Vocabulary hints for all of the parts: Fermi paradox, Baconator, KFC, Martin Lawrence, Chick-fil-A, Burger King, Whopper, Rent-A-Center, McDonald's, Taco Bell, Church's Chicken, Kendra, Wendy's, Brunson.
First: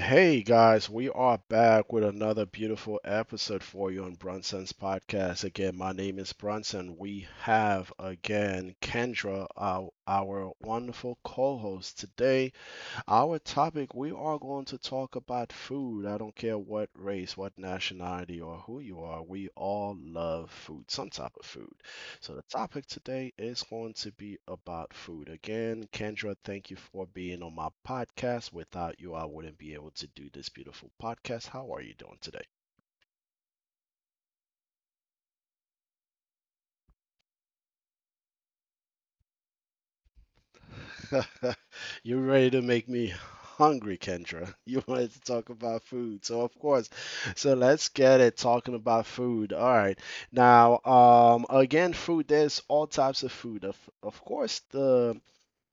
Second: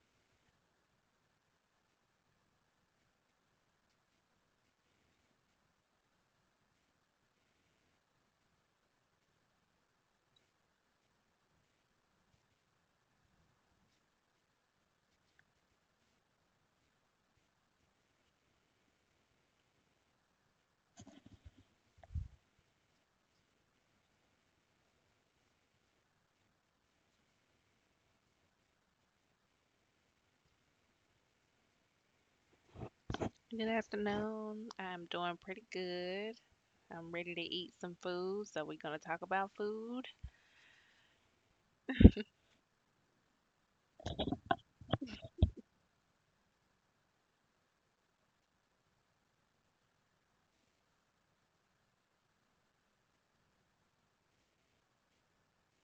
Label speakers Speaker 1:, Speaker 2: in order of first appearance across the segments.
Speaker 1: Hey guys, we are back with another beautiful episode for you on Brunson's podcast. Again, my name is Brunson. We have again Kendra, our wonderful co host today. Our topic, we are going to talk about food. I don't care what race, what nationality, or who you are, we all love food, some type of food. So the topic today is going to be about food. Again, Kendra, thank you for being on my podcast. Without you, I wouldn't be able to do this beautiful podcast. How are you doing today?
Speaker 2: Good afternoon. I'm doing pretty good. I'm ready to eat some food, so we're going to talk about food.
Speaker 1: You're ready to make me hungry, Kendra. You wanted to talk about food. So, of course. So, let's get it talking about food. All right. Again, food, there's all types of food. Of course, the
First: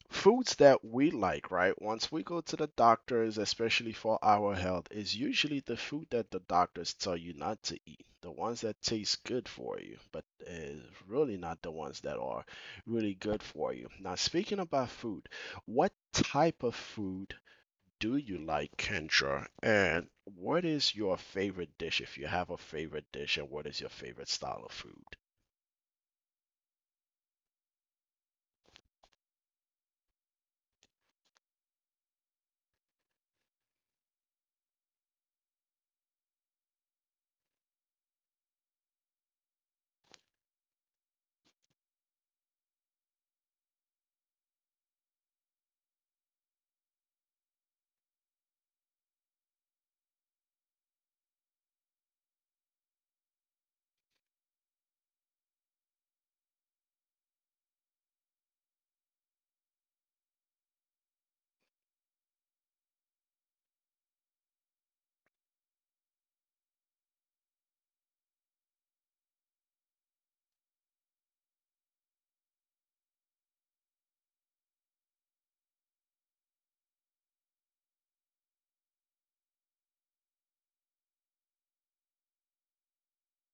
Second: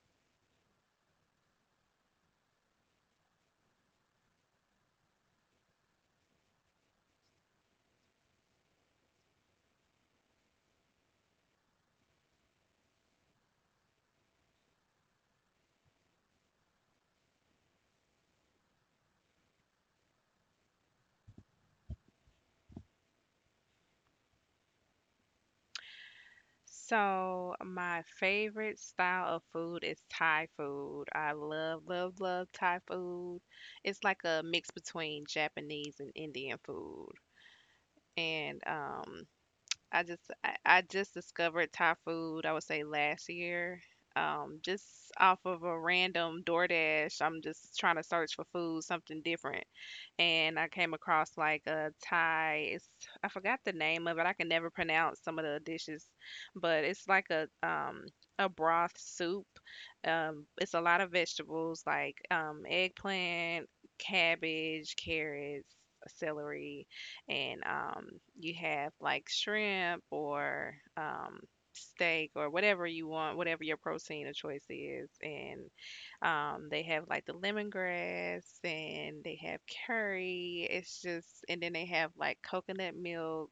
Speaker 1: foods that we like, right? Once we go to the doctors, especially for our health, is usually the food that the doctors tell you not to eat, the ones that taste good for you, but is really not the ones that are really good for you. Now, speaking about food, what type of food do you like, Kendra? And what is your favorite dish if you have a favorite dish, and what is your favorite style of food?
Speaker 2: So, my favorite style of food is Thai food. I love, love, love Thai food. It's like a mix between Japanese and Indian food. And I just discovered Thai food, I would say last year. Just off of a random DoorDash, I'm just trying to search for food, something different and I came across like a Thai. It's I forgot the name of it. I can never pronounce some of the dishes, but it's like a broth soup. It's a lot of vegetables like eggplant, cabbage, carrots, celery, and you have like shrimp or steak or whatever you want, whatever your protein of choice is, and they have like the lemongrass and they have curry. And then they have like coconut milk.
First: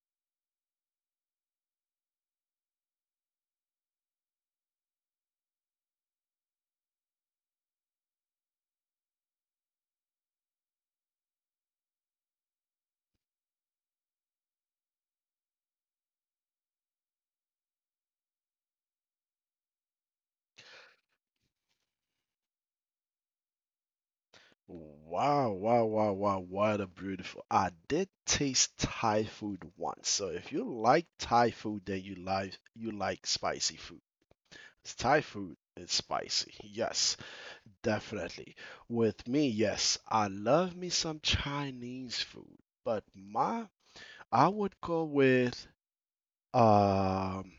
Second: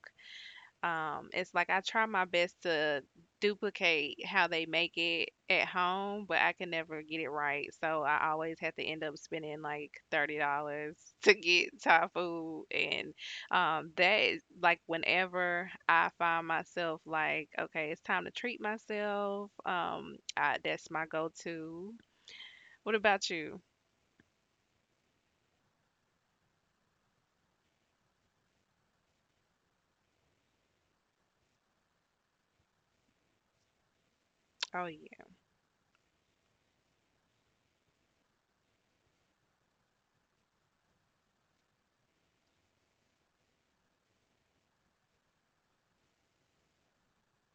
Speaker 2: It's like I try my best to duplicate how they make it at home, but I can never get it right. So I always have to end up spending like $30 to get Thai food. And that is like whenever I find myself like, okay, it's time to treat myself. That's my go-to. What about you?
Speaker 1: Wow, wow, wow, wow, what a beautiful. I did taste Thai food once. So if you like Thai food, then you like spicy food.
Speaker 2: Oh
Speaker 1: It's Thai
Speaker 2: yeah.
Speaker 1: food is spicy. Yes, definitely. With me, yes, I love me some Chinese food, but my I would go with um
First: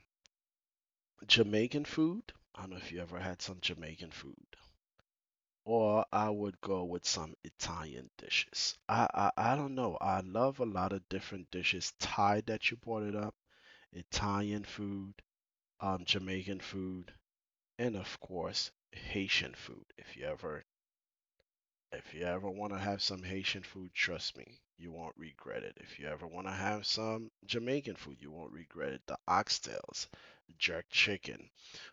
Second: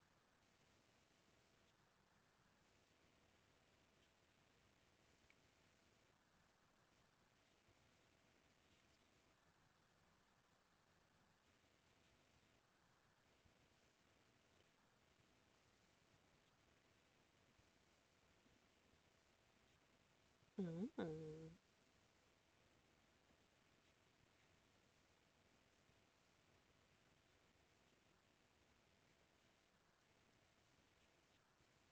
Speaker 1: Jamaican food. I don't know if you ever had some Jamaican food, or I would go with some Italian dishes. I don't know. I love a lot of different dishes. Thai that you brought it up, Italian food, Jamaican food, and of course Haitian food.
Speaker 2: Mm, mm.
Speaker 1: If you ever want to have some Haitian food, trust me, you won't regret it. If you ever want to have some Jamaican food, you won't regret it. The oxtails, jerk chicken,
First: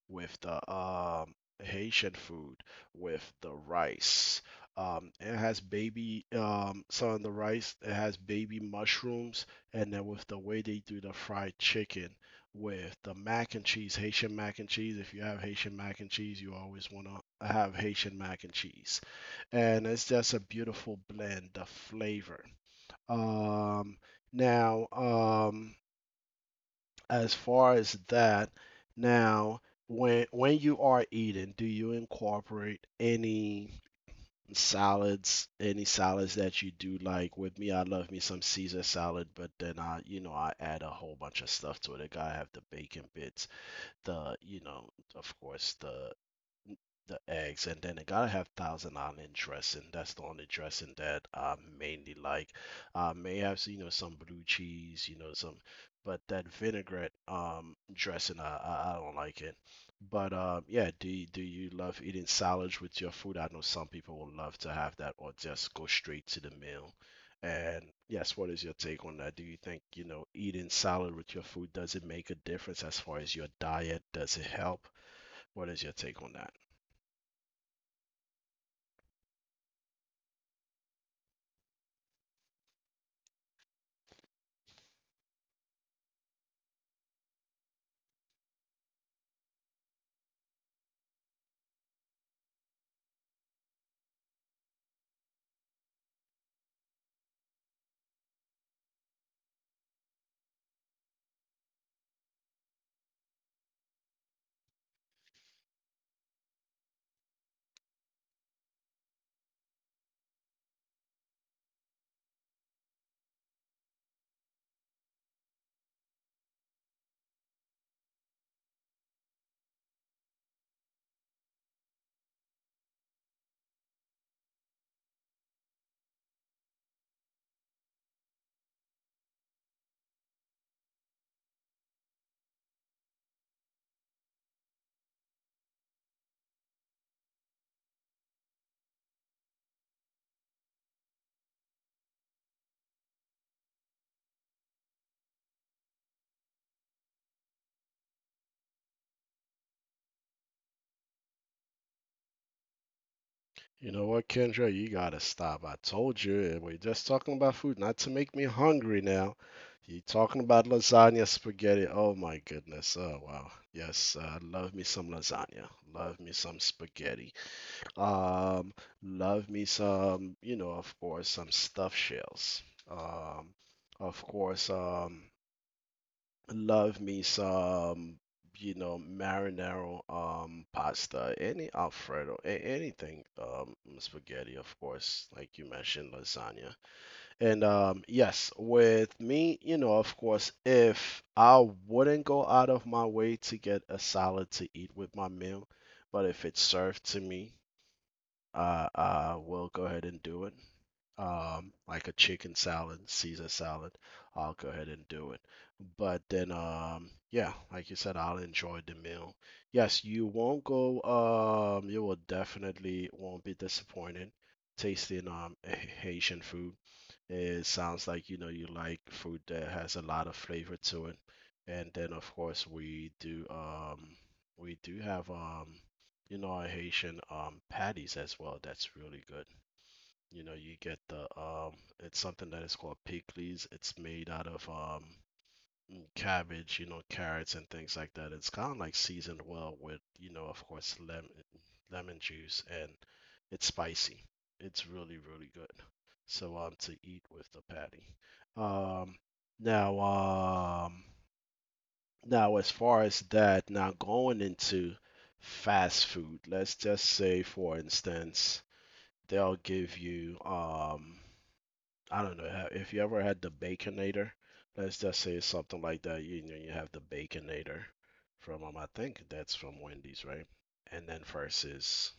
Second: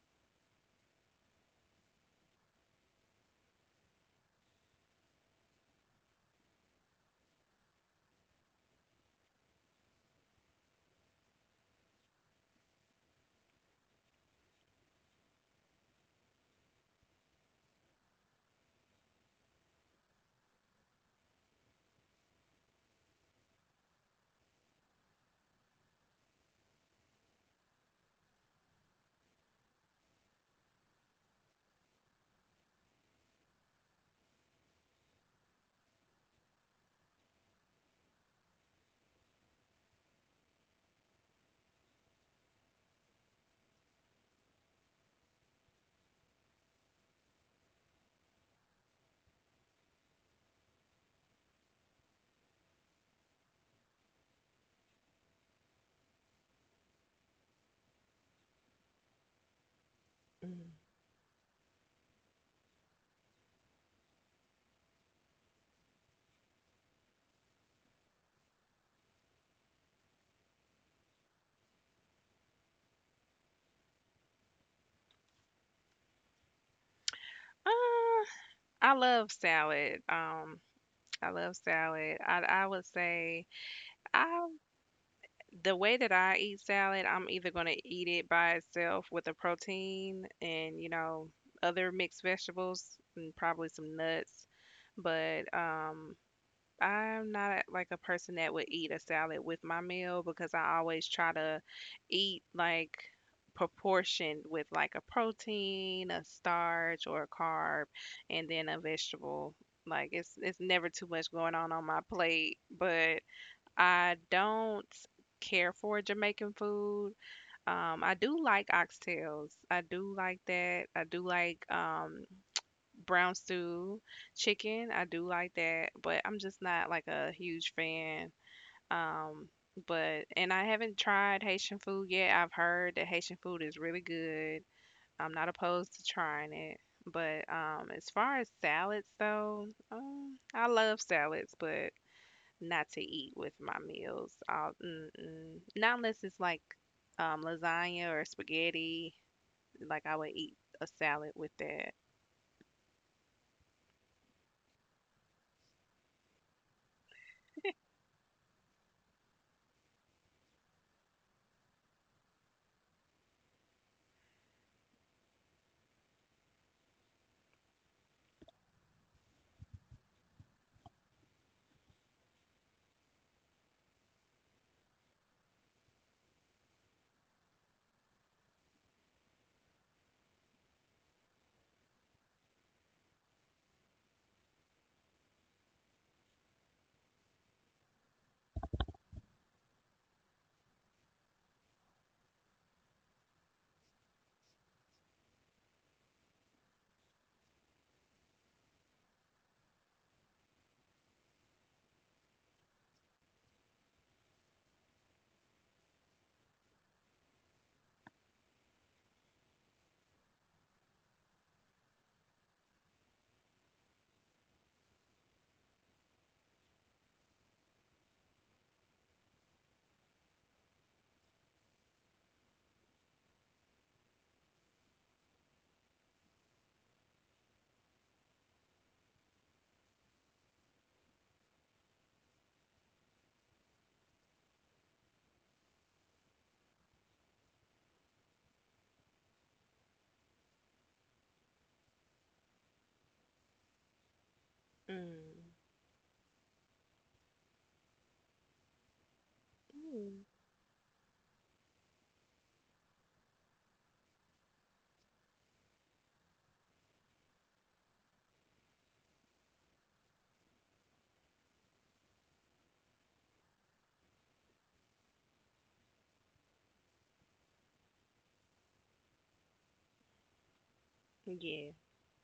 Speaker 1: with the Haitian food, with the rice. It has some of the rice, it has baby mushrooms, and then with the way they do the fried chicken, with the mac and cheese, Haitian mac and cheese. If you have Haitian mac and cheese, you always want to have Haitian mac and cheese, and it's just a beautiful blend of flavor. Um, now, um, as far as that, now when you are eating, do you incorporate any salads that you do like? With me, I love me some Caesar salad, but then I, you know, I add a whole bunch of stuff to it. I gotta have the bacon bits, the, you know, of course, the eggs, and then it gotta have thousand island dressing. That's the only dressing that I mainly like. I may have, you know, some blue cheese, you know, some, but that vinaigrette dressing, I don't like it. But
Speaker 2: Mm.
Speaker 1: yeah, do you love eating salads with your food? I know some people will love to have that, or just go straight to the meal. And yes, what is your take on that? Do you think, you know, eating salad with your food, does it make a difference as far as your diet? Does it help? What is your take on that?
Speaker 2: Uh, I love salad. I love salad. I would say I the way that I eat salad, I'm either gonna eat it by itself with a protein and other mixed vegetables and probably some nuts. But I'm not like a person that would eat a salad with my meal because I always try to eat like proportioned with like a protein, a starch, or a carb, and then a vegetable. Like it's never too much going on my plate, but I don't care for Jamaican food. I do like oxtails. I do like that. I do like brown stew chicken. I do like that, but I'm just not like a huge fan. Um, but and I haven't tried Haitian food yet. I've heard that Haitian food is really good. I'm not opposed to trying it. But as far as salads though, I love salads, but not to eat with my meals. Mm-mm. Not unless it's like lasagna or spaghetti. Like I would eat a salad with that.
Speaker 1: You know what, Kendra? You gotta stop. I told you, we're just talking about food, not to make me hungry now. You talking about lasagna, spaghetti. Oh my goodness. Oh wow. Yes, love me some lasagna. Love me some spaghetti. Um, Love me some, you know, of course, some stuffed shells. Um, of course, um, Love me some, you know, marinara pasta, any Alfredo, a anything, spaghetti, of course, like you mentioned, lasagna. And yes, with me, you know, of course, if I wouldn't go out of my way to get a salad to eat with my meal, but if it's served to me, I will go ahead and do it. Like a chicken salad, Caesar salad, I'll go ahead and do it. But then, yeah, like you said, I'll enjoy the meal. Yes, you won't go, you will definitely won't be disappointed tasting Haitian food. It sounds like you know you like food that has a lot of flavor to it. And then of course we do have you know our Haitian patties as well. That's really good. You know you get the it's something that is called pickles. It's made out of and cabbage, you know, carrots and things like that. It's kind of like seasoned well with, you know, of course, lemon, lemon juice, and it's spicy. It's really,
Speaker 2: Mm.
Speaker 1: really good. So to eat with the patty. Um, now
Speaker 2: Mm.
Speaker 1: um, Now as far as that, now going into fast food, let's just say, for instance, they'll give you I don't know how, if you ever had the Baconator. Let's just say it's something like that. You know, you have the Baconator from I think that's from Wendy's, right? And then
Speaker 2: Yeah.
Speaker 1: versus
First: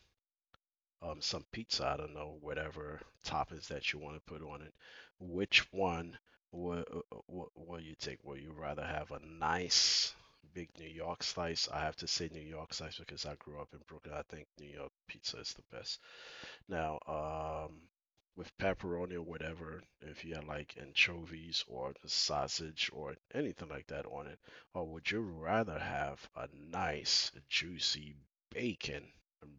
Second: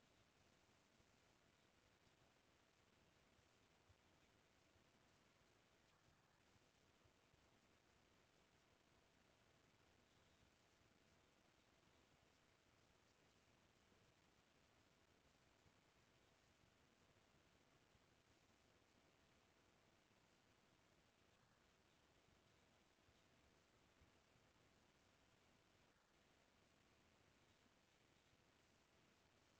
Speaker 1: some pizza. I don't know whatever toppings that you want to put on it. Which one will will you take? Will you rather have a nice big New York slice? I have to say New York slice because I grew up in Brooklyn. I think New York pizza is the best. Now, with pepperoni or whatever, if you had like anchovies or sausage or anything like that on it, or would you rather have a nice juicy bacon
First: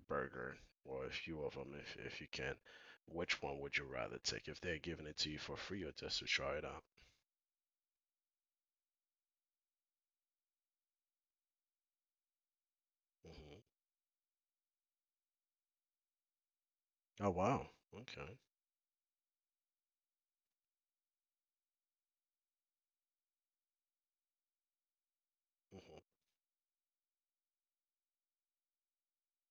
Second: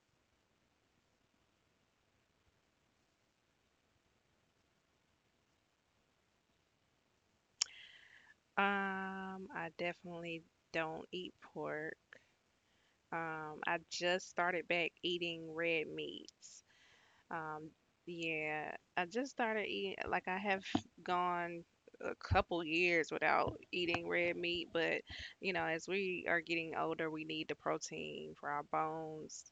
Speaker 1: burger, or a few of them if you can, which one would you rather take if they're giving it to you for free or just to try it out?
Speaker 2: I definitely don't eat pork.
Speaker 1: Hmm.
Speaker 2: I just started back eating red meats.
Speaker 1: Oh wow,
Speaker 2: Um,
Speaker 1: okay.
Speaker 2: yeah, I just started eating, like, I have gone a couple years without eating red meat, but as
Speaker 1: Hmm.
Speaker 2: we are getting older, we need the protein for our bones.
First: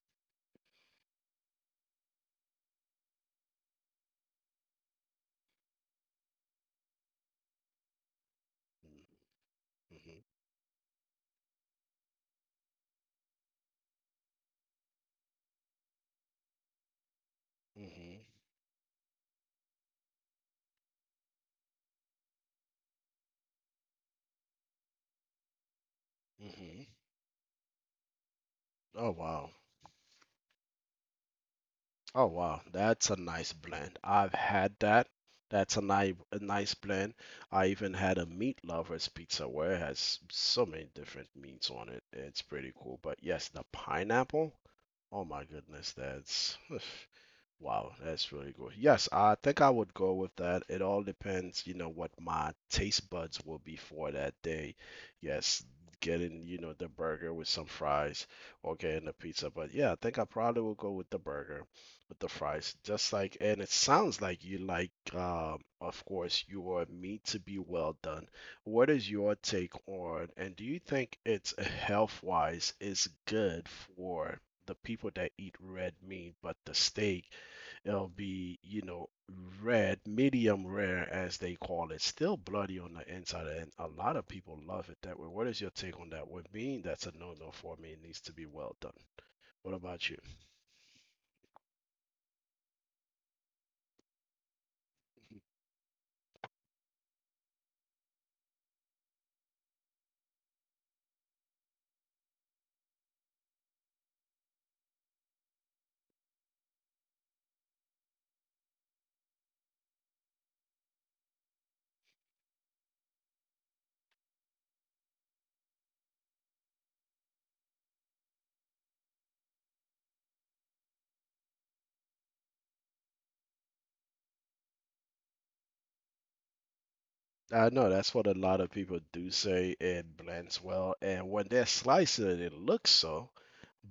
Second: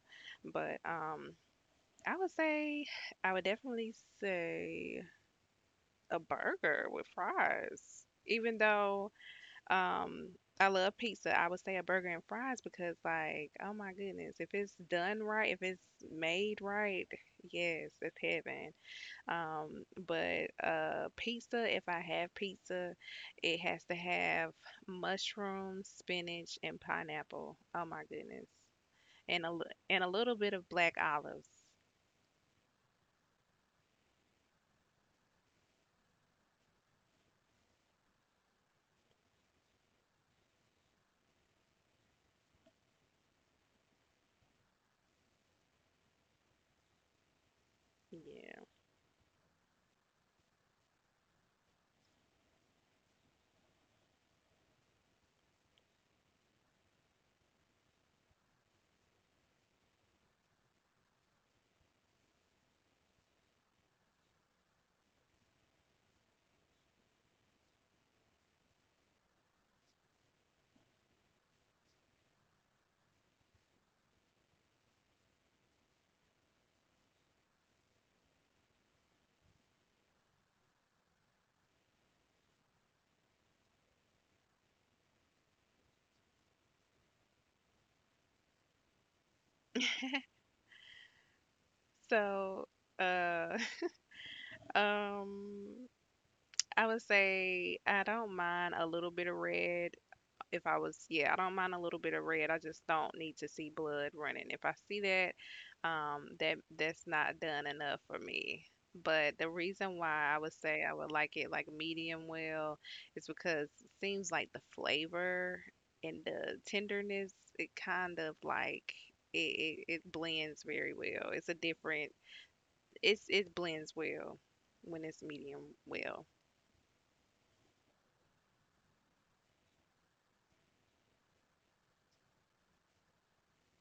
Speaker 2: But I would say, I would definitely say a burger with fries, even though.
Speaker 1: Hmm.
Speaker 2: Um, I love pizza. I would say a burger and fries because, like, oh my goodness, if it's done right, if it's made right, yes,
Speaker 1: Hmm.
Speaker 2: it's heaven. But pizza, if I have pizza, it has to have mushrooms, spinach, and
Speaker 1: Hmm.
Speaker 2: pineapple. Oh my goodness,
Speaker 1: Oh
Speaker 2: and
Speaker 1: wow.
Speaker 2: a little bit of black olives.
Speaker 1: Oh wow, that's a nice blend. I've had that. That's a nice blend. I even had a meat lovers pizza where it has so many different meats on it. It's pretty cool. But yes, the pineapple. Oh my goodness, that's wow, that's really
Speaker 2: Yeah.
Speaker 1: good. Yes, I think I would go with that. It all depends, you know, what my taste buds will be for that day. Yes, getting, you know, the burger with some fries or getting the pizza. But yeah, I think I probably will go with the burger with the fries. Just like, and it sounds like you like, of course, your meat to be well done. What is your take on, and do you think it's health-wise is good for the people that eat red meat, but the steak, it'll be, you know, red, medium rare as they call it, still bloody on the inside, and a lot of people love it that way. What is your take on that? With me, that's a no-no for me. It needs to be well done. What about you?
Speaker 2: So, uh, um, I would say I don't mind a little bit of red. If I was, Yeah, I don't mind a little bit of red. I just don't need to see blood running. If I see that, that's not done enough for me. But the reason why I would say I would like it like medium well is because it seems like the flavor and the tenderness, it kind of like it blends very well. It blends well when it's medium well.
Speaker 1: I know that's what a lot of people do say, it blends well, and when they're slicing it, it looks so.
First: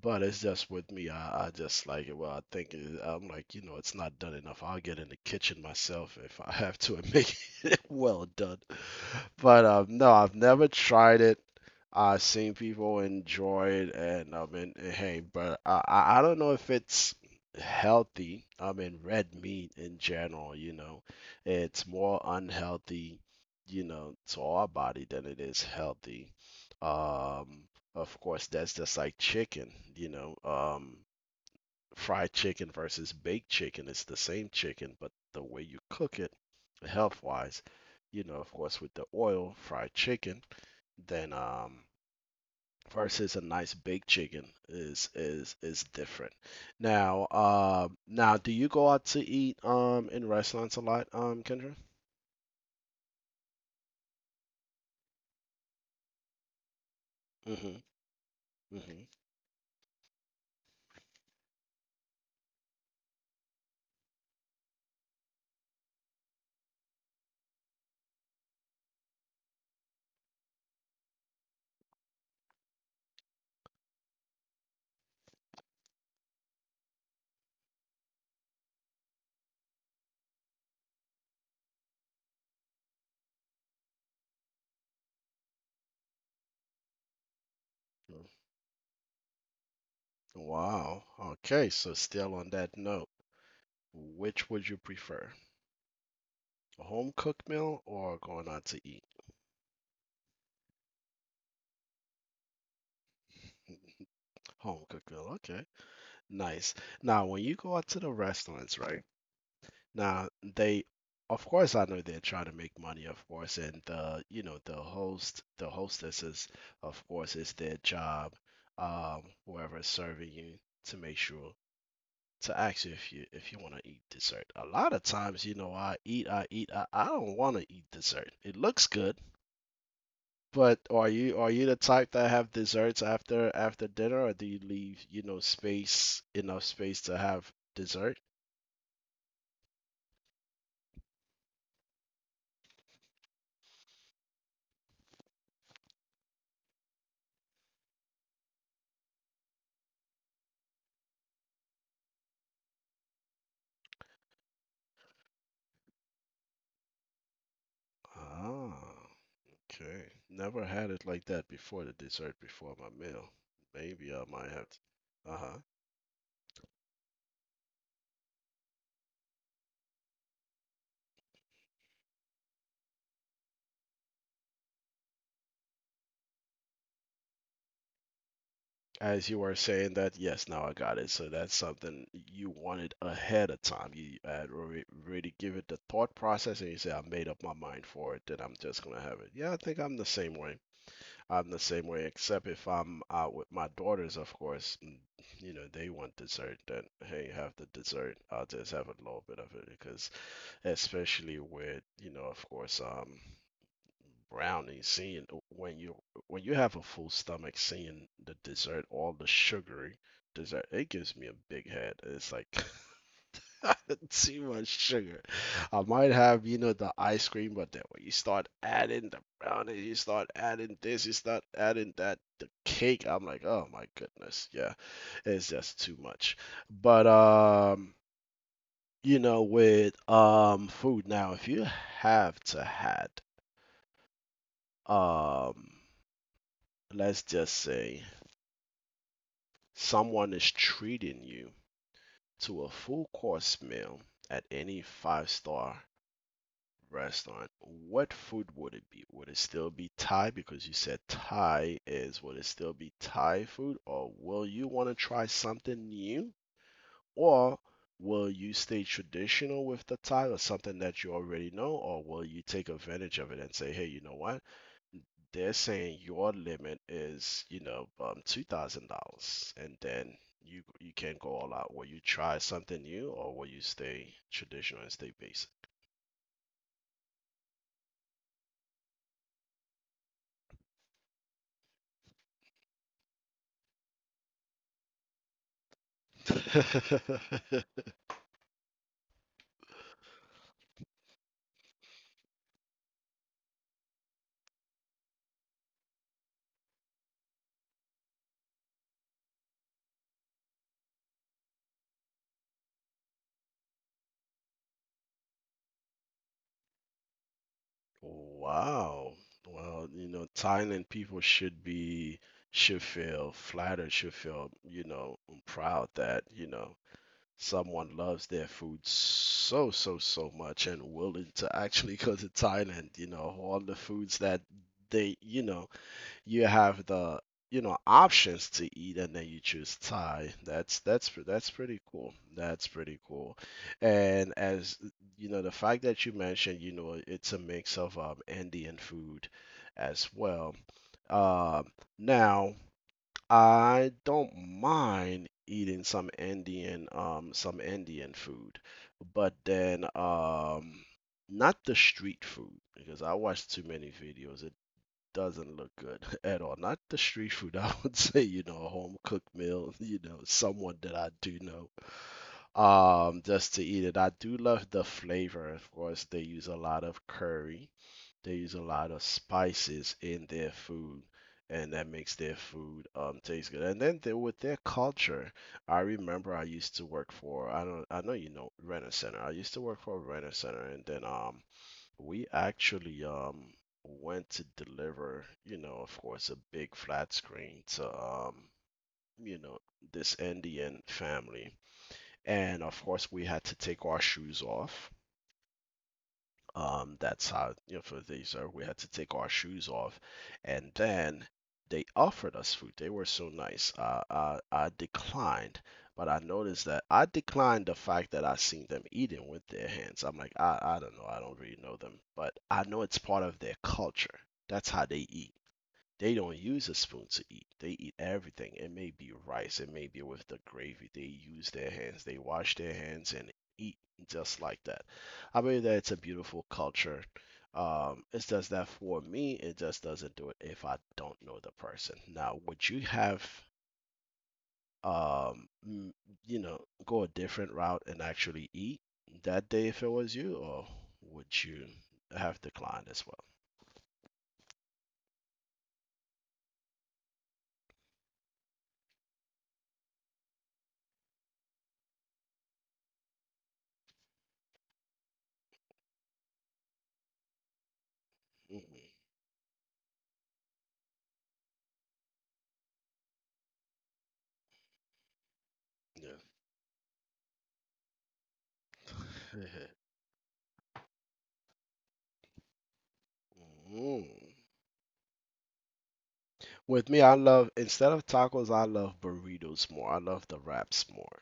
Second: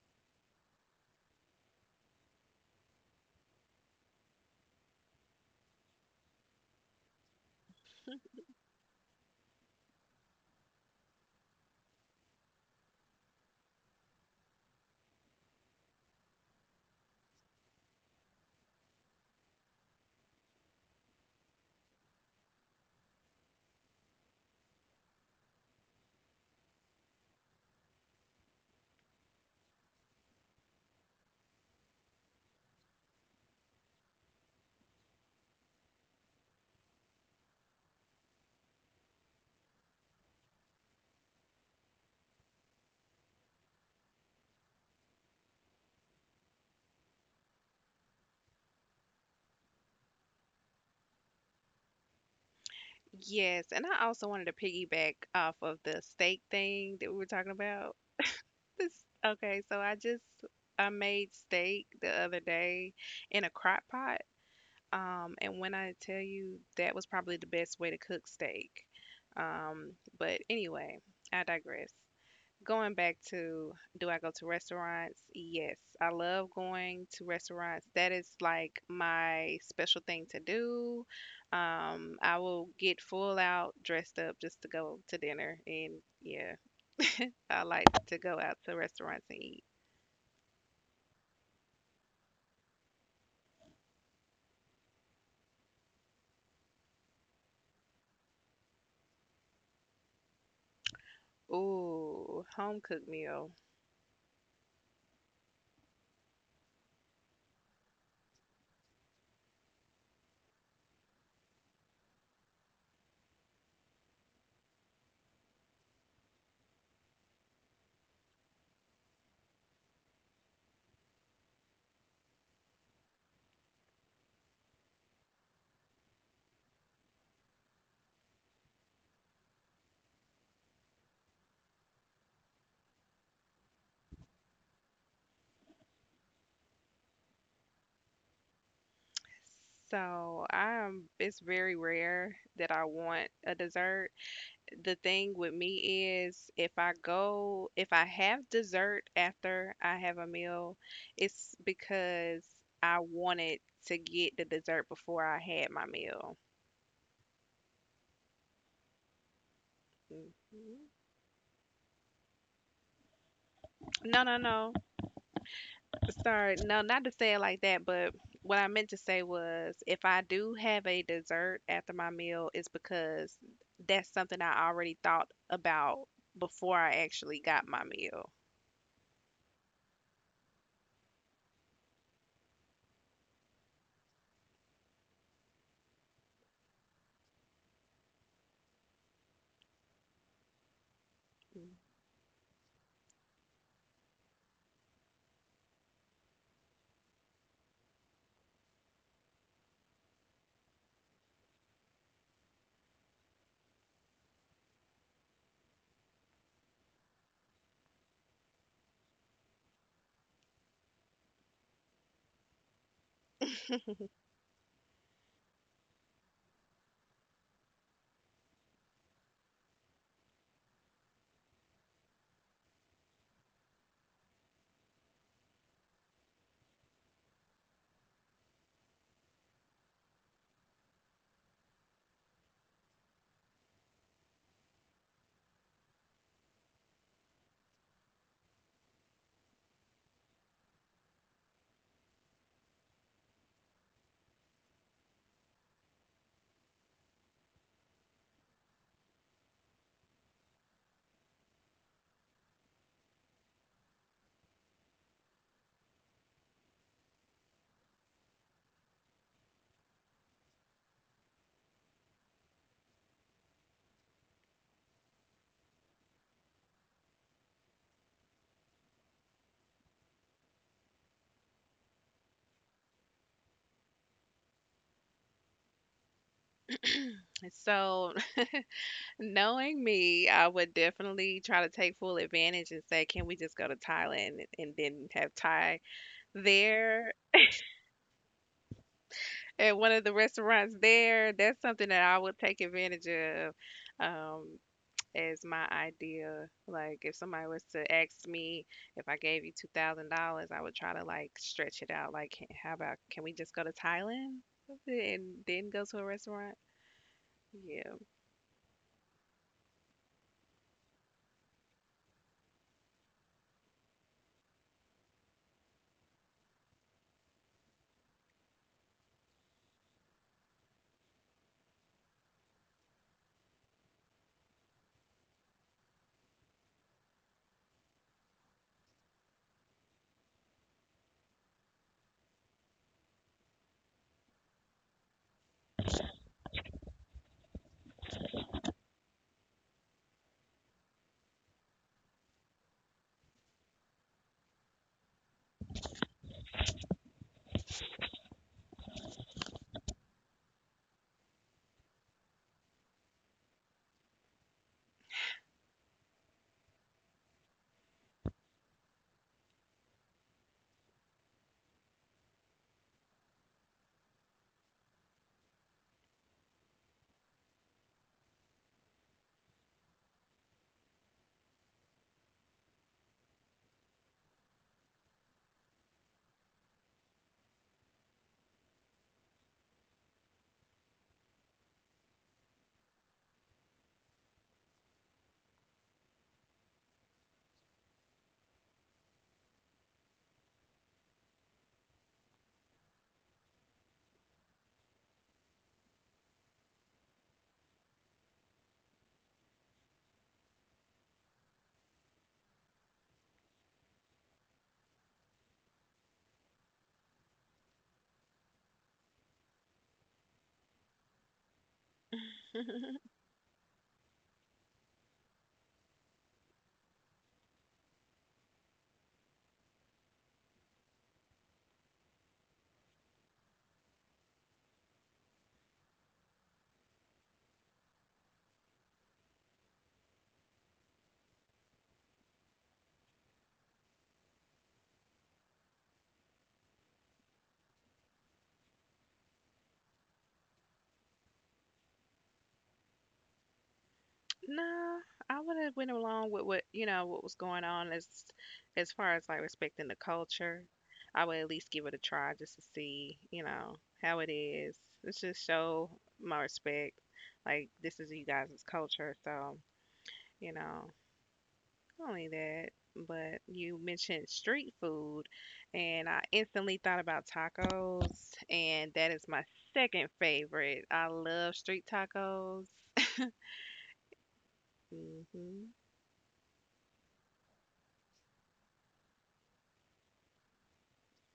Speaker 1: But it's just with me, I just like it. Well, I think it, I'm like, you know, it's not done enough. I'll get in the kitchen myself if I have to and make it well done. But no, I've never tried it. I've seen people enjoy it, and I mean, eh, hey, but I don't know if it's healthy. I mean, red meat in general, you know, it's more unhealthy, you know, to our body than it is healthy. Um, of course, that's just like chicken, you know, fried chicken versus baked chicken. It's the same chicken, but the way you cook it, health wise, you know, of course, with the oil fried chicken, then versus a nice baked chicken is different. Now, now, do you go out to eat in restaurants a lot, Kendra?
Speaker 2: Yes, and I also wanted to piggyback off of the steak thing that we were talking
Speaker 1: Mm-hmm.
Speaker 2: about.
Speaker 1: Mm-hmm. Mm-hmm.
Speaker 2: Okay, so I made steak the other day in a crock pot. And when I tell you that was probably the best way to cook steak. Um, but anyway, I digress. Going back to do I go to restaurants? Yes, I love going to restaurants. That is like my special thing to do. I will get full out dressed up just to go to dinner. And yeah, I like to go out to restaurants and eat.
Speaker 1: Wow. Okay, so still on that note, which would you prefer? A home cooked meal or going out to eat?
Speaker 2: Ooh, home cooked meal.
Speaker 1: Home cooked meal, okay. Nice. Now, when you go out to the restaurants, right? Now, they, of course, I know they're trying to make money, of course, and the, you know, the host, the hostesses, of course, it's their job, whoever's serving you, to make sure to ask you if you want to eat dessert. A lot of times, you know, I don't want to eat dessert. It looks good, but are you the type that have desserts after dinner, or do you leave, you know, space enough space to have dessert?
Speaker 2: It's very rare that I want a dessert. The thing with me is if I have dessert after I have a meal, it's because I wanted to get the dessert before I had my meal.
Speaker 1: Ah, okay. Never
Speaker 2: Mhm.
Speaker 1: had it like that before, the dessert before my meal.
Speaker 2: No,
Speaker 1: Maybe
Speaker 2: no,
Speaker 1: I might
Speaker 2: no.
Speaker 1: have to. Uh-huh.
Speaker 2: Sorry. No, not to say it like that, but what I meant to say was if I do have a dessert after my meal, it's because that's something I already thought about before I actually got my meal.
Speaker 1: As you are saying that, yes, now I got it. So that's something you wanted ahead of time. You had already give it the thought process, and you say, "I made up my mind for it. Then I'm just gonna have it." Yeah, I think I'm the same way. I'm the
Speaker 2: Mm.
Speaker 1: same way, except if I'm out with my daughters, of course. You know, they want dessert. Then hey, have the dessert. I'll just have a little bit of it because, especially with of course, brownie seeing when you have a full stomach, seeing the dessert, all the sugary dessert, it gives me a big head. It's like too much sugar. I might have, the ice cream, but then when you start adding the brownie, you start adding this, you start adding that, the cake, I'm like, oh my goodness. Yeah, it's just too much. But with food, now if you have to had um let's just say someone is treating you to a full course meal at any five-star restaurant, what food would it be? Would it still be Thai because you said Thai is, would it still be Thai food, or will you want to try something new? Or will you stay traditional with the Thai or something that you already know, or will you take advantage of it and say, hey, you know what? They're saying your limit is, $2,000, and then you can go all out. Will you try something new, or will you stay traditional and stay basic?
Speaker 2: So, knowing me, I would definitely try to take full advantage and say, "Can we just go to Thailand and then have Thai there at one of the restaurants there?" That's something that I would take advantage of, um, as my idea. Like, if somebody was to ask me if I gave you $2,000, I would try to like stretch it out. Like, How about can we just go to Thailand and then go to a restaurant? Yeah."
Speaker 1: Wow. Well, you know, Thailand people should be should feel flattered, should feel, you know, proud that, you know, someone loves their food so, so, so much and willing to actually go to Thailand. You know, all the foods that they, you know, you have the, you know, options to eat, and then you choose Thai. That's pretty cool. That's pretty cool. And as you know, the fact that you mentioned, you know, it's a mix of Indian food as well. Um, now I don't mind eating some Indian, some Indian food, but then not the street food because I watch too many videos. It doesn't look good at all. Not the street food, I would say, you know, a home cooked meal, you know, someone that I do know, just to eat it. I do love the flavor. Of course, they use a lot of curry, they use a lot of spices in their food, and that makes their food taste good. And then they, with their culture, I remember I used to work for, I don't, I know you know Rent-A-Center. I used to work for Rent-A-Center, and then we actually went to deliver, you know, of course, a big flat screen to you know, this Indian family. And of course, we had to take our shoes off. That's how, you know, for these, we had to take our shoes off. And then they offered us food. They were so nice. I declined, but I noticed that I declined the fact that I seen them eating with their hands. I'm like, I don't know. I don't really know them, but I know it's part of their culture. That's how they eat. They don't use a spoon to eat. They eat everything. It may be rice, it may be with the gravy. They use their hands. They wash their hands and eat just like that. I believe that it's a beautiful culture. It does that for me. It just doesn't do it if I don't know the person. Now, would you have, um, mm, you know, go a different route and actually eat that day if it was you, or would you have declined as well?
Speaker 2: No, I would have went along with what you know what was going on as far as like respecting the culture. I would at least give it a try just to see how it is. Let's just show my respect. Like, this is you guys'
Speaker 1: Mm,
Speaker 2: culture, so you know not only that. But you mentioned street food, and I
Speaker 1: yeah.
Speaker 2: instantly thought about tacos, and that is my second favorite. I love street tacos.
Speaker 1: Mhm.
Speaker 2: Hmm.
Speaker 1: With me, I love, instead of tacos, I love burritos more. I love the wraps more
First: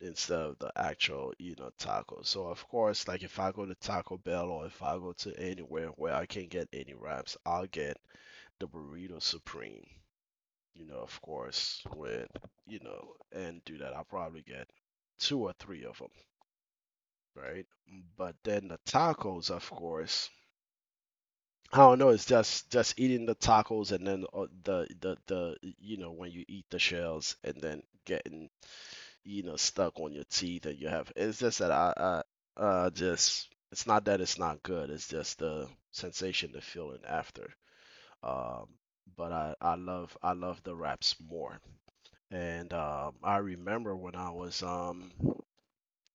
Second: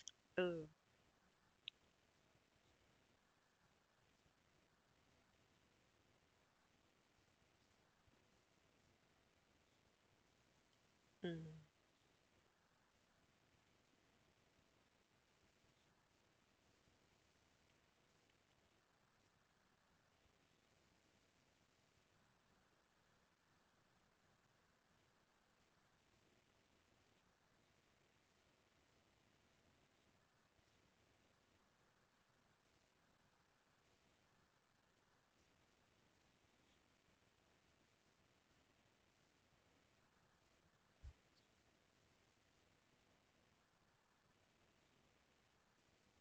Speaker 1: instead of
Speaker 2: Ooh.
Speaker 1: the actual, you know, tacos. So of course, like if I go to Taco Bell or if I go to anywhere where I can get any wraps, I'll get the burrito supreme. You know, of
Speaker 2: Mm.
Speaker 1: course, with, you know, and do that. I'll probably get two or three of them, right? But then the tacos, of course, I don't know. It's just eating the tacos and then the you know, when you eat the shells and then getting, you know, stuck on your teeth, and you have, it's just that I just, it's not that it's not good. It's just the sensation, the feeling after. Um, but I love, I love the wraps more. And I remember when I was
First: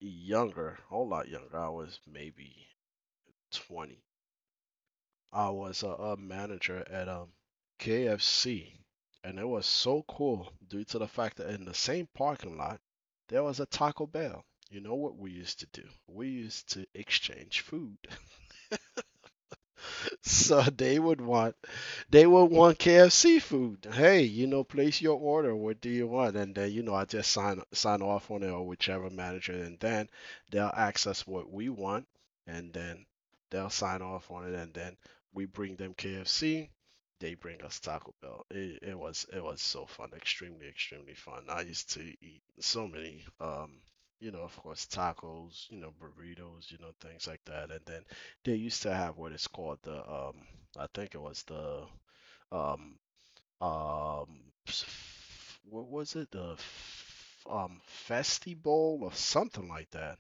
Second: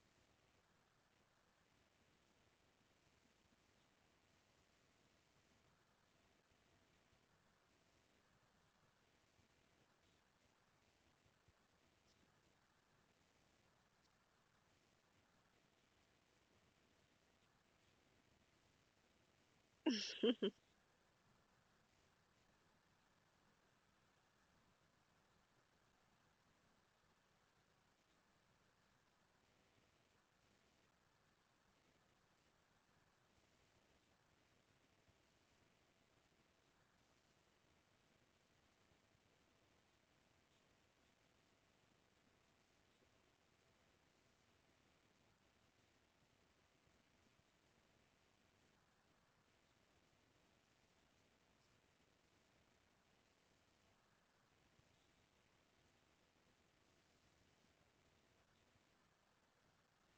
Speaker 1: younger, a whole lot younger. I was maybe 20. I was a manager at KFC, and it was so cool due to the fact that in the same parking lot there was a Taco Bell. You know what we used to do? We used to exchange food. So they would want KFC food. Hey, you know, place your order. What do you want? And then you know, I just sign off on it, or whichever manager, and then they'll ask us what we want, and then they'll sign off on it, and then we bring them KFC. They bring us Taco Bell. It was so fun, extremely extremely fun. I used to eat so many, you know, of course, tacos, you know, burritos, you know, things like that, and then they used to have what is called the I think it was the um um what was it? The Festi Bowl or something like that.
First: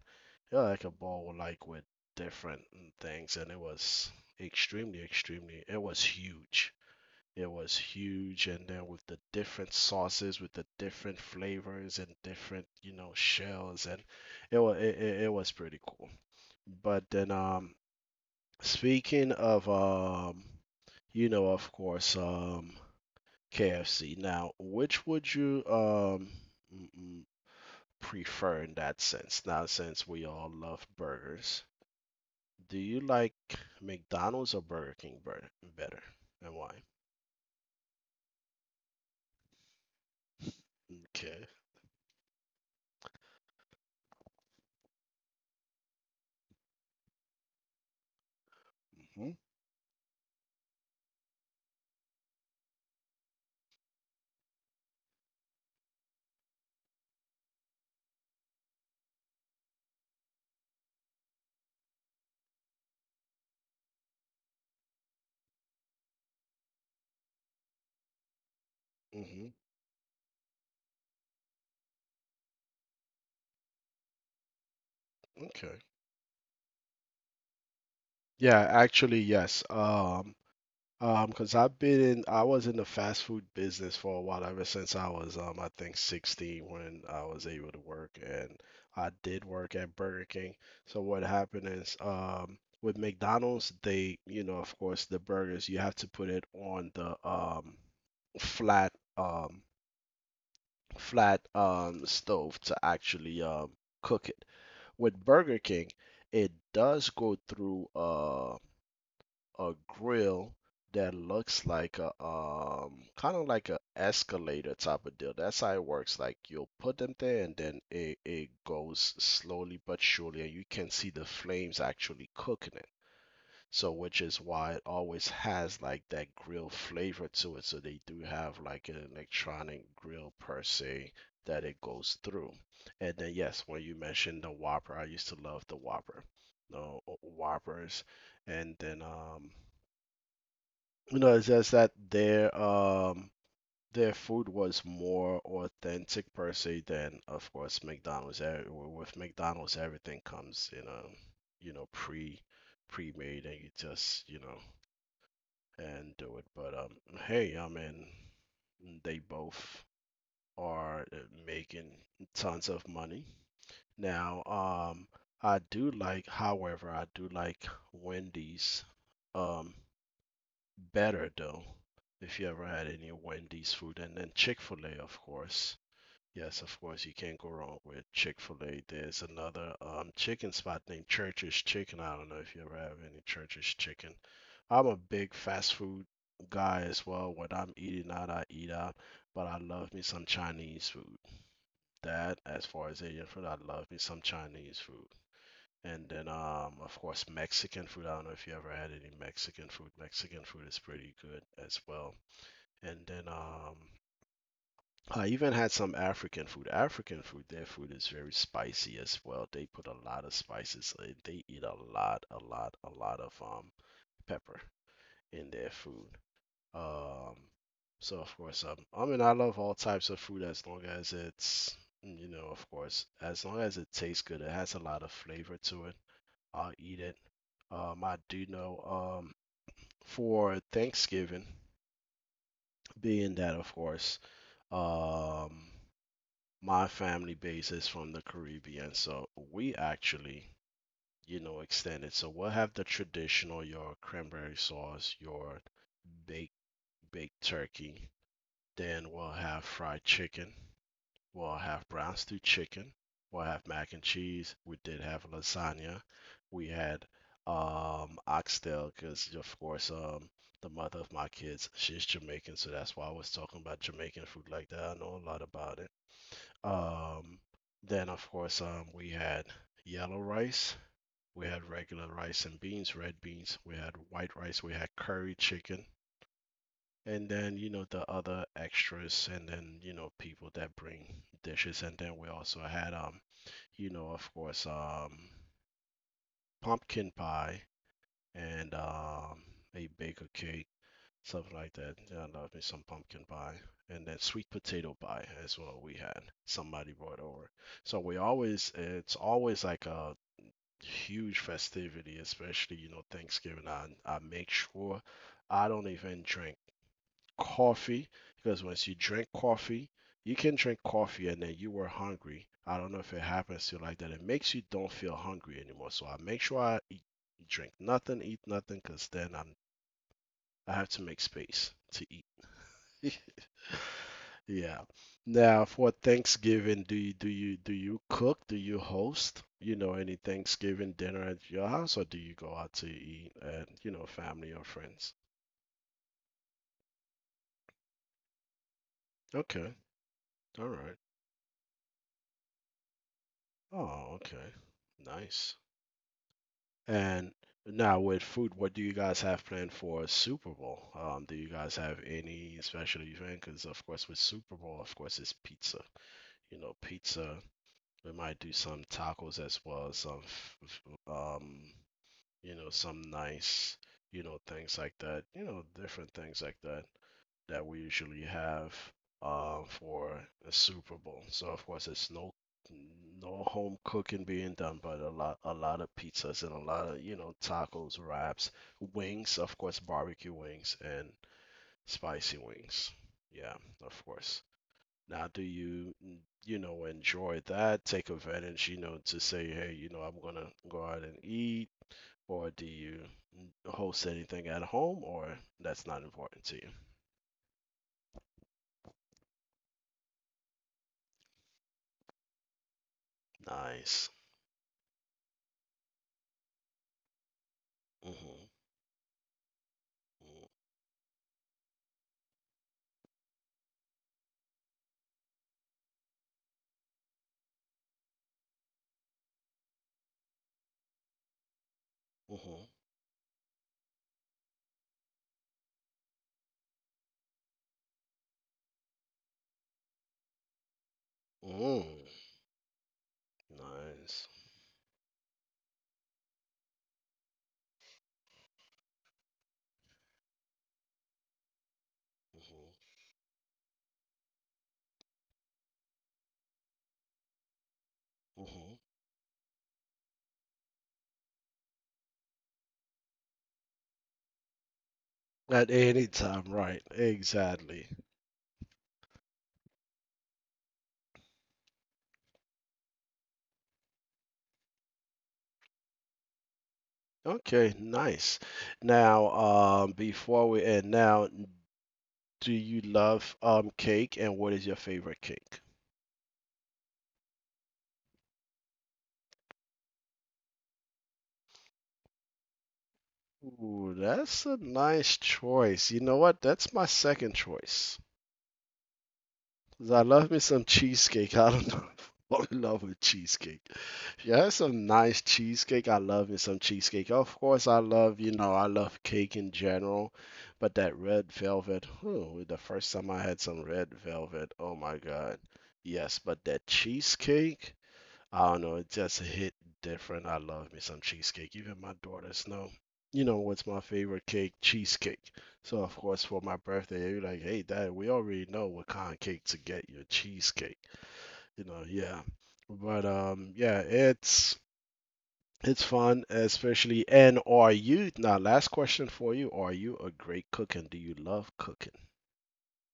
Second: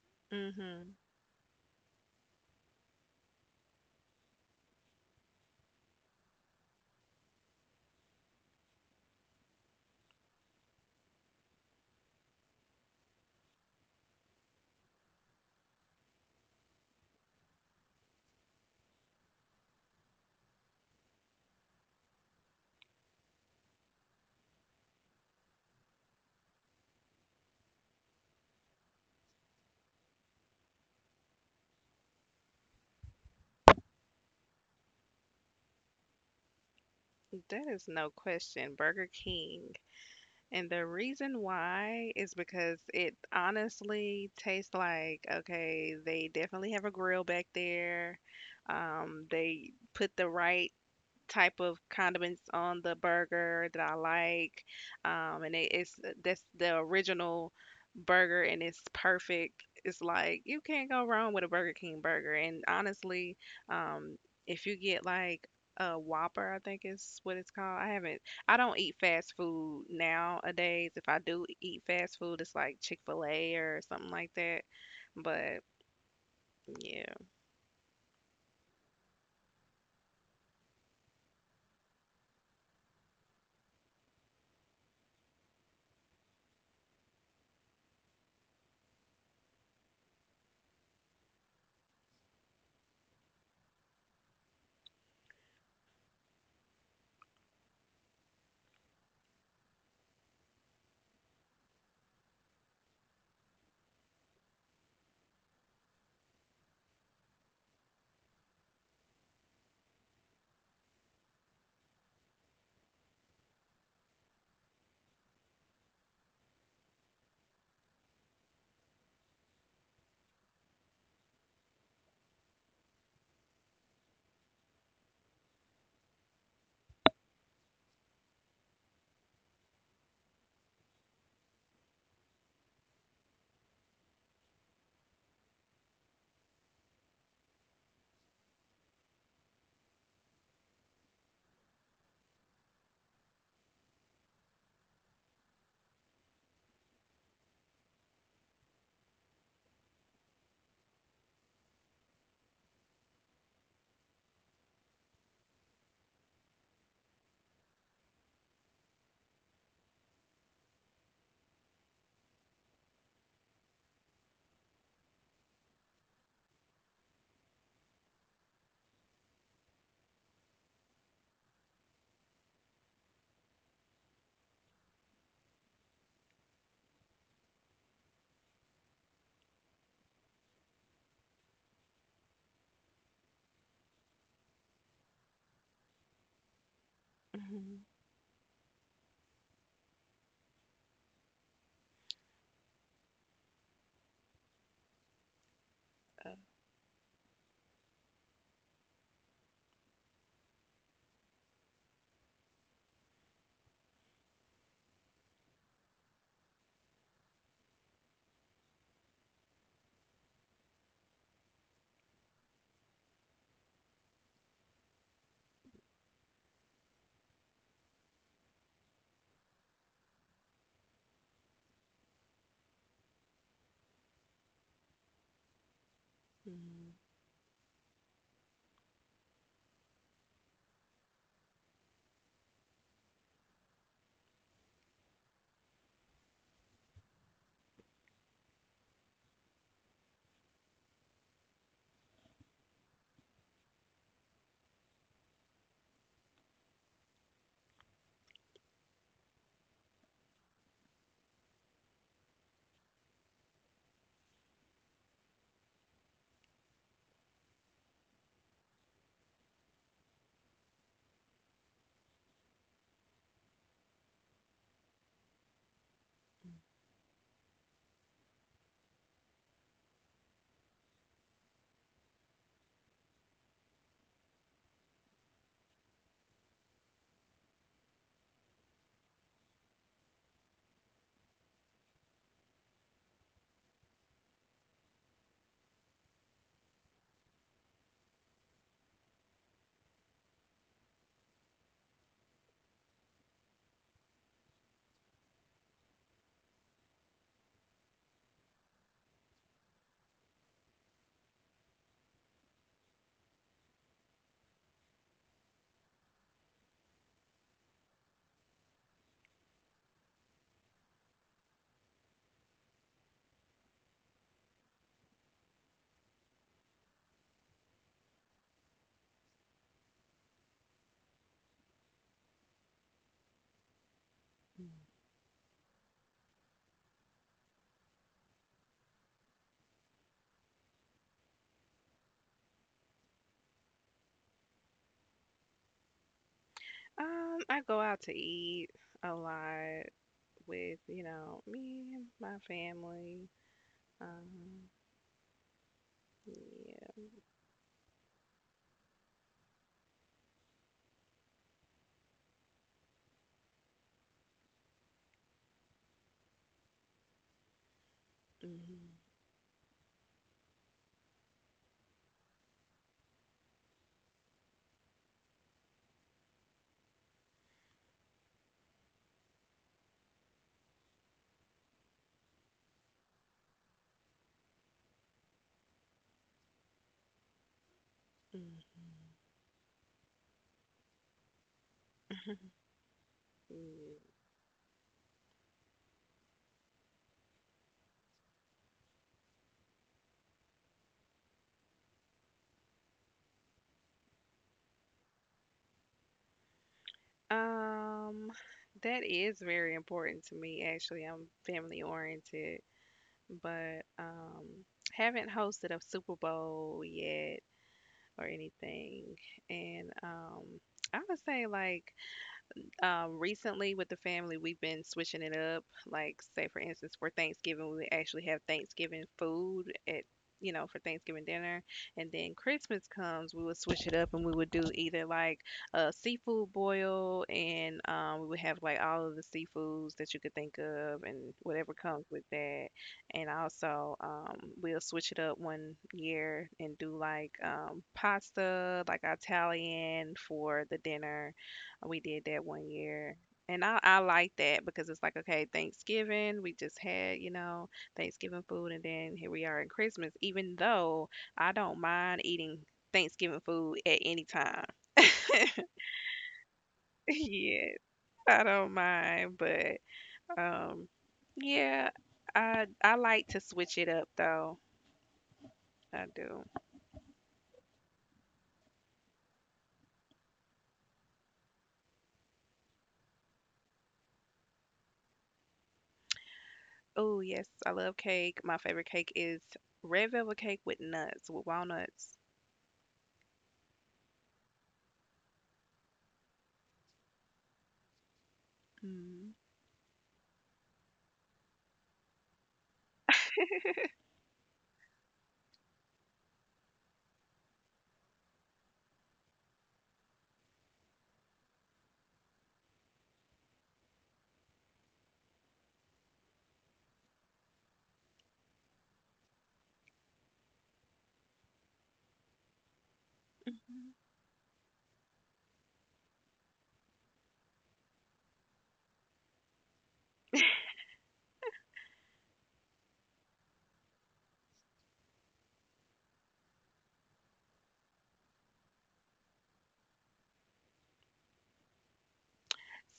Speaker 1: Yeah, like
Speaker 2: Mm-hmm.
Speaker 1: a bowl, like with different things, and it was extremely, it was huge. It was huge, and then with the different sauces, with the different flavors and different, you know, shells, and it was, it was pretty cool. But then Speaking of, you know, of course, KFC. Now, which would you mm, mm, prefer in that sense? Now, since we all love burgers, do you like McDonald's or Burger King better, and why?
Speaker 2: That is no question. Burger King. And the reason
Speaker 1: Okay.
Speaker 2: why is because it honestly tastes like, okay, they definitely have a grill back there.
Speaker 1: Hmm.
Speaker 2: They put the right type of condiments on the burger that I like. And it, it's that's the original burger, and it's perfect. It's like you can't go wrong with a Burger King burger. And honestly, um, if you get like a Whopper, I think is what it's called. I haven't. I don't eat fast
Speaker 1: Hmm.
Speaker 2: food nowadays. If I do eat fast food, it's like Chick Fil A or something like that. But
Speaker 1: Okay.
Speaker 2: yeah.
Speaker 1: Yeah, actually, yes. Because I've been in, I was in the fast food business for a while, ever since I was, I think 16 when I was able to work, and I did work at Burger King. So what happened is, with McDonald's, they, you know, of course, the burgers, you have to put it on the, flat, um, flat, stove to actually, cook it. With Burger King, it does go through, a grill that looks like a kind of like a escalator type of deal. That's how it works. Like you'll put them there, and then it goes slowly but surely, and you can see the flames actually cooking it. So which is why it always has like that grill flavor to it. So they do have like an electronic grill per se that it goes through. And then yes, when you mentioned the Whopper, I used to love the Whopper. The Whoppers, and then you know, it's just that their food was more authentic per se than of course McDonald's. With McDonald's, everything comes in a, you know, pre-made, and you just, you know, and do it. But hey, I mean, they both are making tons of money now. I do like, however, I do like Wendy's. Um, better though, if you ever had any Wendy's food, and then Chick-fil-A of course. Yes, of course you can't go wrong with Chick-fil-A. There's another chicken spot named Church's Chicken. I don't know if you ever have any Church's Chicken. I'm a big fast food guy as well. When I'm eating out, I eat out, but I love me some Chinese food. That, as far as Asian food, I love me some Chinese food. And then,
Speaker 2: Uh,
Speaker 1: of course, Mexican food. I don't know if you ever had any Mexican food. Mexican food is pretty good as well. And then, I even had some African food. African food, their food is very spicy as well. They put a lot of spices. They eat a lot, a lot, a lot of pepper in their food. Um, so of course, I mean, I love all types of food as long as it's, you know, of course, as long as it tastes good. It has a lot of flavor to it. I'll
Speaker 2: mm,
Speaker 1: eat it. I do know for Thanksgiving, being that, of course, um, my family base is from the Caribbean, so we actually, you know, extend it. So we'll have the traditional, your cranberry sauce, your baked baked turkey. Then we'll have fried chicken. We'll have brown stew chicken. We'll have mac and cheese. We did have lasagna. We had oxtail, because of course the mother of my kids, she's Jamaican, so that's why I was talking about Jamaican food like that. I know a lot about it.
Speaker 2: mm,
Speaker 1: Um, then of course we had yellow rice. We had regular rice and beans, red beans. We had white rice. We had curry chicken. And then, you know, the other extras, and then, you know, people that bring dishes. And then we also had, um, pumpkin pie and a baker cake, something like that. Yeah, I love me some pumpkin pie. And then sweet potato pie as well we had. Somebody brought over. So we always, it's always like a huge festivity, especially, you know, Thanksgiving. I make sure I don't even drink coffee, because once you drink coffee, you can drink coffee and then you were hungry. I don't know if it happens to you like that. It makes you don't feel hungry anymore. So I make sure I eat, drink nothing, eat nothing, because then I'm, I have to make space to eat.
Speaker 2: mm.
Speaker 1: Yeah. Now for Thanksgiving, do you cook? Do you host? You know, any Thanksgiving dinner at your house, or do you go out to eat at, you know, family or friends?
Speaker 2: I go out to eat a
Speaker 1: Okay.
Speaker 2: lot
Speaker 1: All
Speaker 2: with,
Speaker 1: right.
Speaker 2: me, and my family.
Speaker 1: Oh, okay.
Speaker 2: Um,
Speaker 1: Nice.
Speaker 2: yeah.
Speaker 1: And now with food, what do you guys have planned for Super Bowl? Do you guys have any special event? Because of course with Super Bowl, of course it's pizza. You know, pizza. We might do some
Speaker 2: Mhm,
Speaker 1: tacos as well, some you know, some nice, you know, things like that. You know, different things like that that we usually have for the Super Bowl. So of course, it's no home cooking being done, but a lot of pizzas and a lot of, you know, tacos, wraps,
Speaker 2: mhm,
Speaker 1: wings, of course, barbecue wings and spicy wings. Yeah, of
Speaker 2: yeah.
Speaker 1: course. Now, do you, you know, enjoy that? Take advantage, you know, to say, hey, you know, I'm gonna go out and eat, or do you host anything at home, or that's not important to you?
Speaker 2: Um, that is very important to me, actually. I'm family oriented, but
Speaker 1: Nice.
Speaker 2: um, haven't hosted a Super Bowl yet or
Speaker 1: Hmm.
Speaker 2: anything. And I would say, like, recently with the family, we've been switching it up. Like, say for instance, for Thanksgiving, we actually have Thanksgiving food at you know for Thanksgiving dinner, and then
Speaker 1: Mm-hmm.
Speaker 2: Christmas comes, we would switch it up and we would do either like a seafood boil, and we would have like all of the seafoods that you could think of, and
Speaker 1: Mm-hmm.
Speaker 2: whatever
Speaker 1: Mm.
Speaker 2: comes with that. And also,
Speaker 1: Nice.
Speaker 2: we'll switch it up one year and do like pasta, like Italian for the dinner we did that one year. And I like that because it's like, okay, Thanksgiving, we just had, Thanksgiving
Speaker 1: Hmm.
Speaker 2: food,
Speaker 1: Hmm.
Speaker 2: and then here we are in Christmas, even though I don't mind eating Thanksgiving food at any time.
Speaker 1: At any time, right?
Speaker 2: Yes,
Speaker 1: Exactly.
Speaker 2: I don't mind, but um, yeah, I like to switch it up though. I do.
Speaker 1: Okay, nice. Now, before we end, now, do you love cake, and what is your favorite cake?
Speaker 2: Oh, yes, I love cake. My favorite cake is red velvet cake with nuts, with walnuts.
Speaker 1: Ooh, that's a nice choice. You know what? That's my second choice.
Speaker 2: Mm.
Speaker 1: 'Cause I love me some cheesecake. I don't know. I'm in love with cheesecake. If you, it's some nice cheesecake. I love me some cheesecake. Of course, I love, you know, I love cake in general, but that red velvet, oh, the first time I had some red velvet, oh my God. Yes, but that cheesecake, I don't know. It just hit different. I love me some cheesecake. Even my daughters know. You know what's my favorite cake? Cheesecake. So of course for my birthday, you're like, hey dad, we already know what kind of cake to get, your cheesecake. You know, yeah. But yeah, it's fun, especially. And are you now? Last question for you: are you a great cook, and do you love cooking?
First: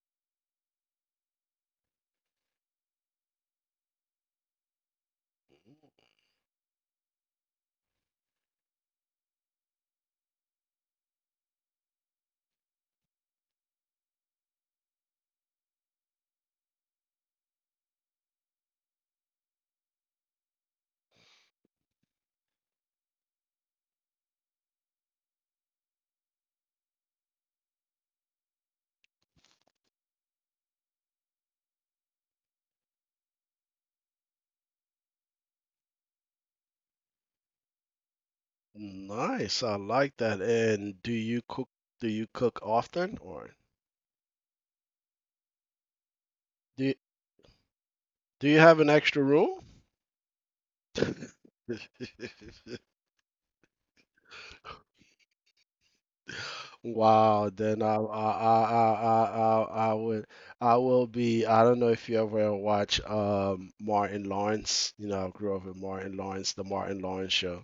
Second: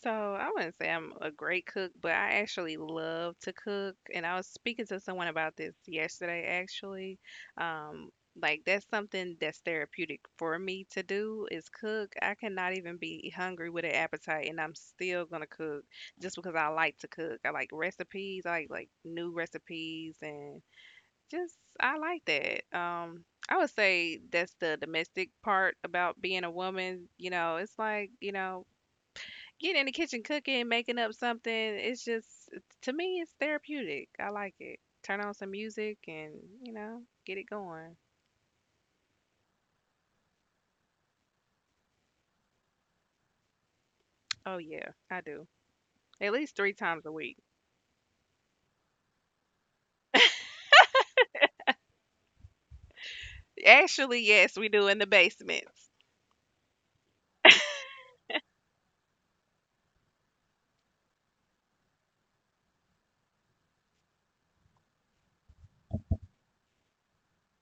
Speaker 2: So I wouldn't say I'm a great cook, but I actually love to cook. And I was speaking to someone about this yesterday, actually. Um, like, that's something that's therapeutic for me to do is cook. I cannot even be hungry with an appetite, and I'm still gonna cook just because I like to cook. I like recipes. I like new recipes, and just I like that. I would say that's the domestic part about being a woman. It's like getting in the kitchen cooking, making up something, it's just to me it's therapeutic. I like it. Turn on some music and, get it going.
Speaker 1: Nice, I like that. And do you cook? Do you cook often, or
Speaker 2: Oh yeah, I do. At least three
Speaker 1: do you,
Speaker 2: times a week.
Speaker 1: do you have an extra room?
Speaker 2: Actually, yes, we do in the basements.
Speaker 1: Wow, then I would, I will be. I don't know if you ever watch Martin Lawrence. You know, I grew up with Martin Lawrence, the Martin Lawrence show,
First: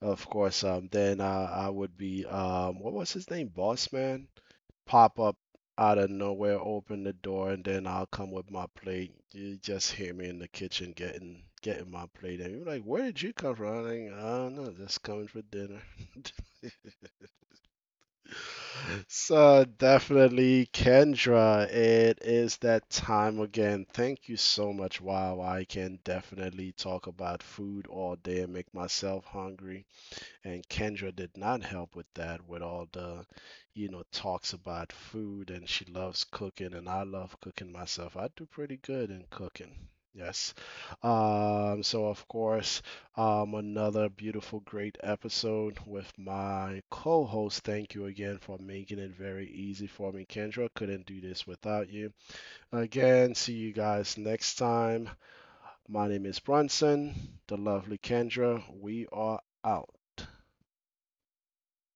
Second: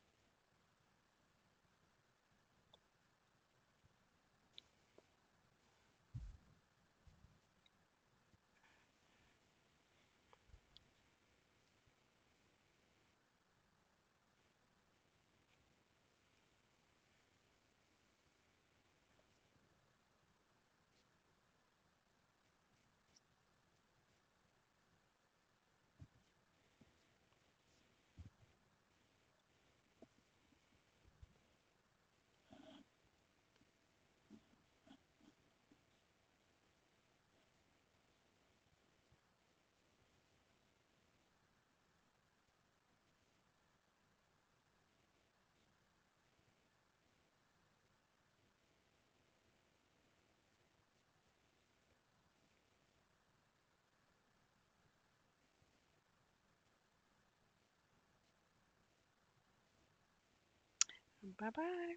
Speaker 1: of course. Then I would be what was his name? Boss man, pop up out of nowhere, open the door, and then I'll come with my plate. You just hear me in the kitchen getting my plate, and you're like, "Where did you come from?" I'm like, "I don't know, just coming for dinner." So definitely, Kendra, it is that time again. Thank you so much. Wow, I can definitely talk about food all day and make myself hungry. And Kendra did not help with that, with all the, you know, talks about food, and she loves cooking and I love cooking myself. I do pretty good in cooking. Yes. So of course, another beautiful, great episode with my co-host. Thank you again for making it very easy for me, Kendra. Couldn't do this without you. Again, see you guys next time. My name is Bronson, the lovely Kendra. We are out.
Speaker 2: Bye-bye.